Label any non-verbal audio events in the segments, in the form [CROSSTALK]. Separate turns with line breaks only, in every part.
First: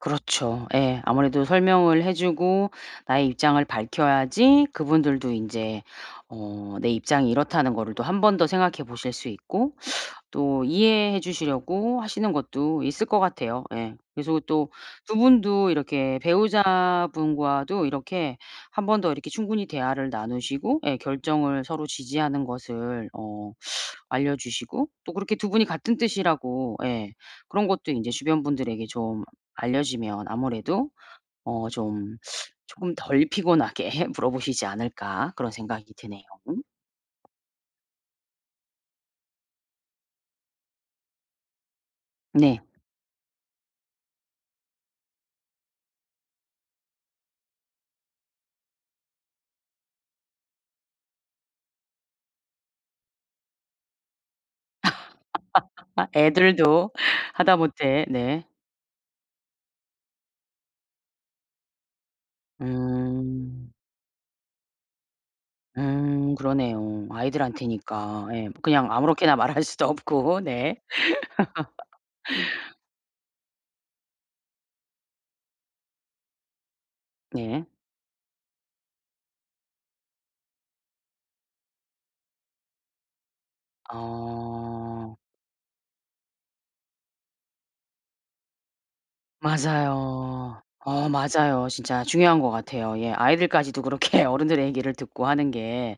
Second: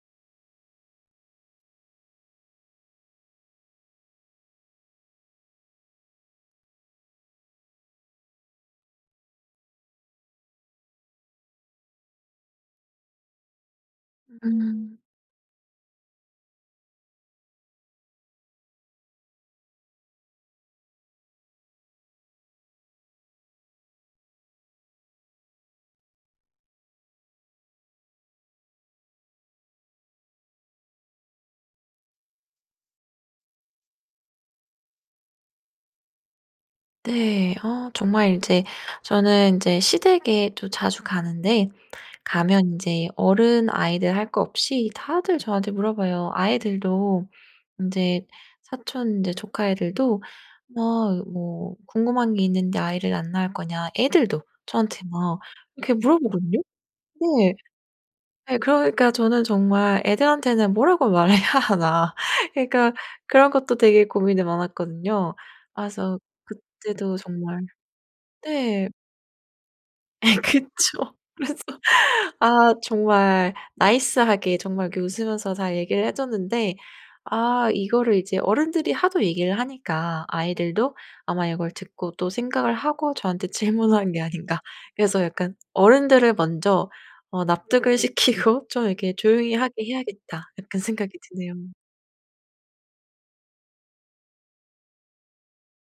그렇죠. 예. 아무래도 설명을 해 주고 나의 입장을 밝혀야지 그분들도 인제 어 내 입장이 이렇다는 거를 또 1 번 더 생각해 보실 수 있고 또 이해해 주시려고 하시는 것도 있을 것 같아요. 예. 그래서 그 또
음.
2 분도 이렇게 배우자분과도 이렇게 1 번 더 이렇게 충분히 대화를 나누시고 예 결정을 서로 지지하는 것을 어 알려주시고 또 그렇게 2 분이 같은 뜻이라고 예 그런 것도 인제 주변 분들에게 좀 알려지면 아무래도 어 좀 쪼금 덜 피곤하게 물어보시지 않을까 그런 생각이 드네요.
네. 아 정말 인제 저는 인제 시댁에 또 자주 가는데
네.
가면 인제 어른 아이들 할 것 없이 다들 저한테 물어봐요. 아이들도 인제 사촌 인제 조카 애들도 막 뭐 "궁금한 게 있는데 아이를 안 낳을 거냐." 애들도 저한테 막 이렇게
[LAUGHS]
물어보거든요.
애들도
네.
하다못해 네.
네 그러니까 저는 정말 '애들한테는 뭐라고 말해야 하나.' 그니까 그런
음.
것도 되게 고민이 많았거든요. 아 그래서
음 그러네요.
그때도 정말
아이들한테니까. 예.
네.
그냥 아무렇게나 말할 수도 없고.
[LAUGHS]
네.
그쵸. 그래서 아
[LAUGHS]
정말 나이스하게 정말 그 웃으면서 잘 얘기를 해 줬는데
네.
아 이거를 이제 어른들이 하도 얘기를 하니까 아이들도 아마 이걸 듣고 또 생각을 하고 저한테 질문한 게 아닌가.
아.
그래서 약간 '어른들을 먼저 어 납득을 시키고 좀 이렇게 조용히 하게 해야겠다.'
맞아요.
약간
어
생각이 드네요.
맞아요. 진짜 중요한 것 같아요. 예. 아이들까지도 그렇게 어른들의 얘기를 듣고 하는 게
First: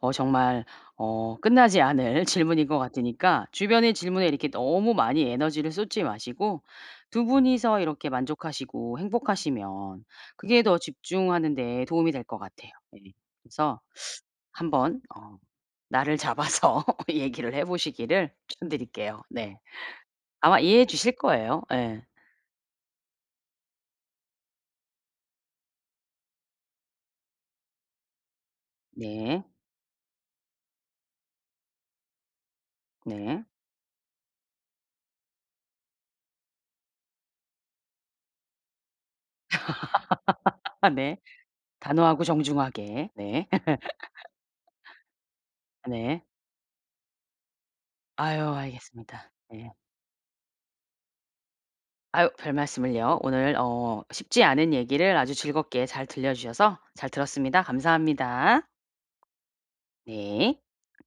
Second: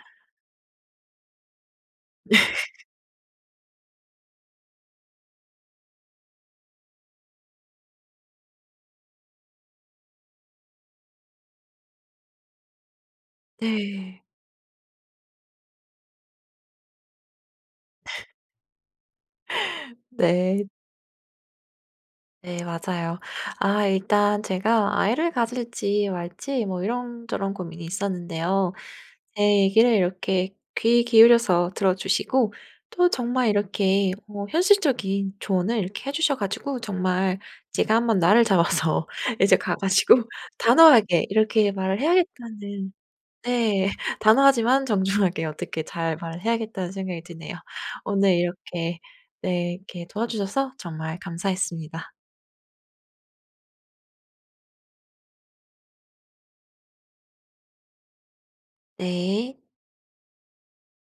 어 정말 어 끝나지 않을
네.
질문인 것 같으니까 주변의 질문에 이렇게 너무 많이 에너지를 쏟지 마시고 2 분이서 이렇게 만족하시고 행복하시면 그게 더 집중하는 데 도움이 될 것 같아요. 예. 그래서
네.
1 번 어 날을 잡아서 얘기를 해 보시기를
[LAUGHS]
추천드릴게요. 네. 아마
네.
이해해 주실 거예요. 예.
네 맞아요. 아 일단 제가 아이를 가질지 말지 뭐 이런저런 고민이 있었는데요. 제
네.
얘기를 이렇게 귀 기울여서 들어주시고 또
네.
정말 이렇게 어 현실적인 조언을 이렇게 해 주셔 가지고 정말 제가 1 번 날을 잡아서 이제 가 가지고
[LAUGHS] 네.
단호하게 이렇게 말을
단호하고
해야겠다는
정중하게. 네.
네. [LAUGHS]
[LAUGHS]
단호하지만 정중하게 어떻게 잘
네.
말을 해야겠다는 생각이 드네요. 오늘
아유
이렇게
알겠습니다.
네
네.
이렇게 도와주셔서 정말 감사했습니다.
아유 별말씀을요. 오늘 어 쉽지 않은 얘기를 아주 즐겁게 잘 들려주셔서 잘 들었습니다. 감사합니다.
네.
네.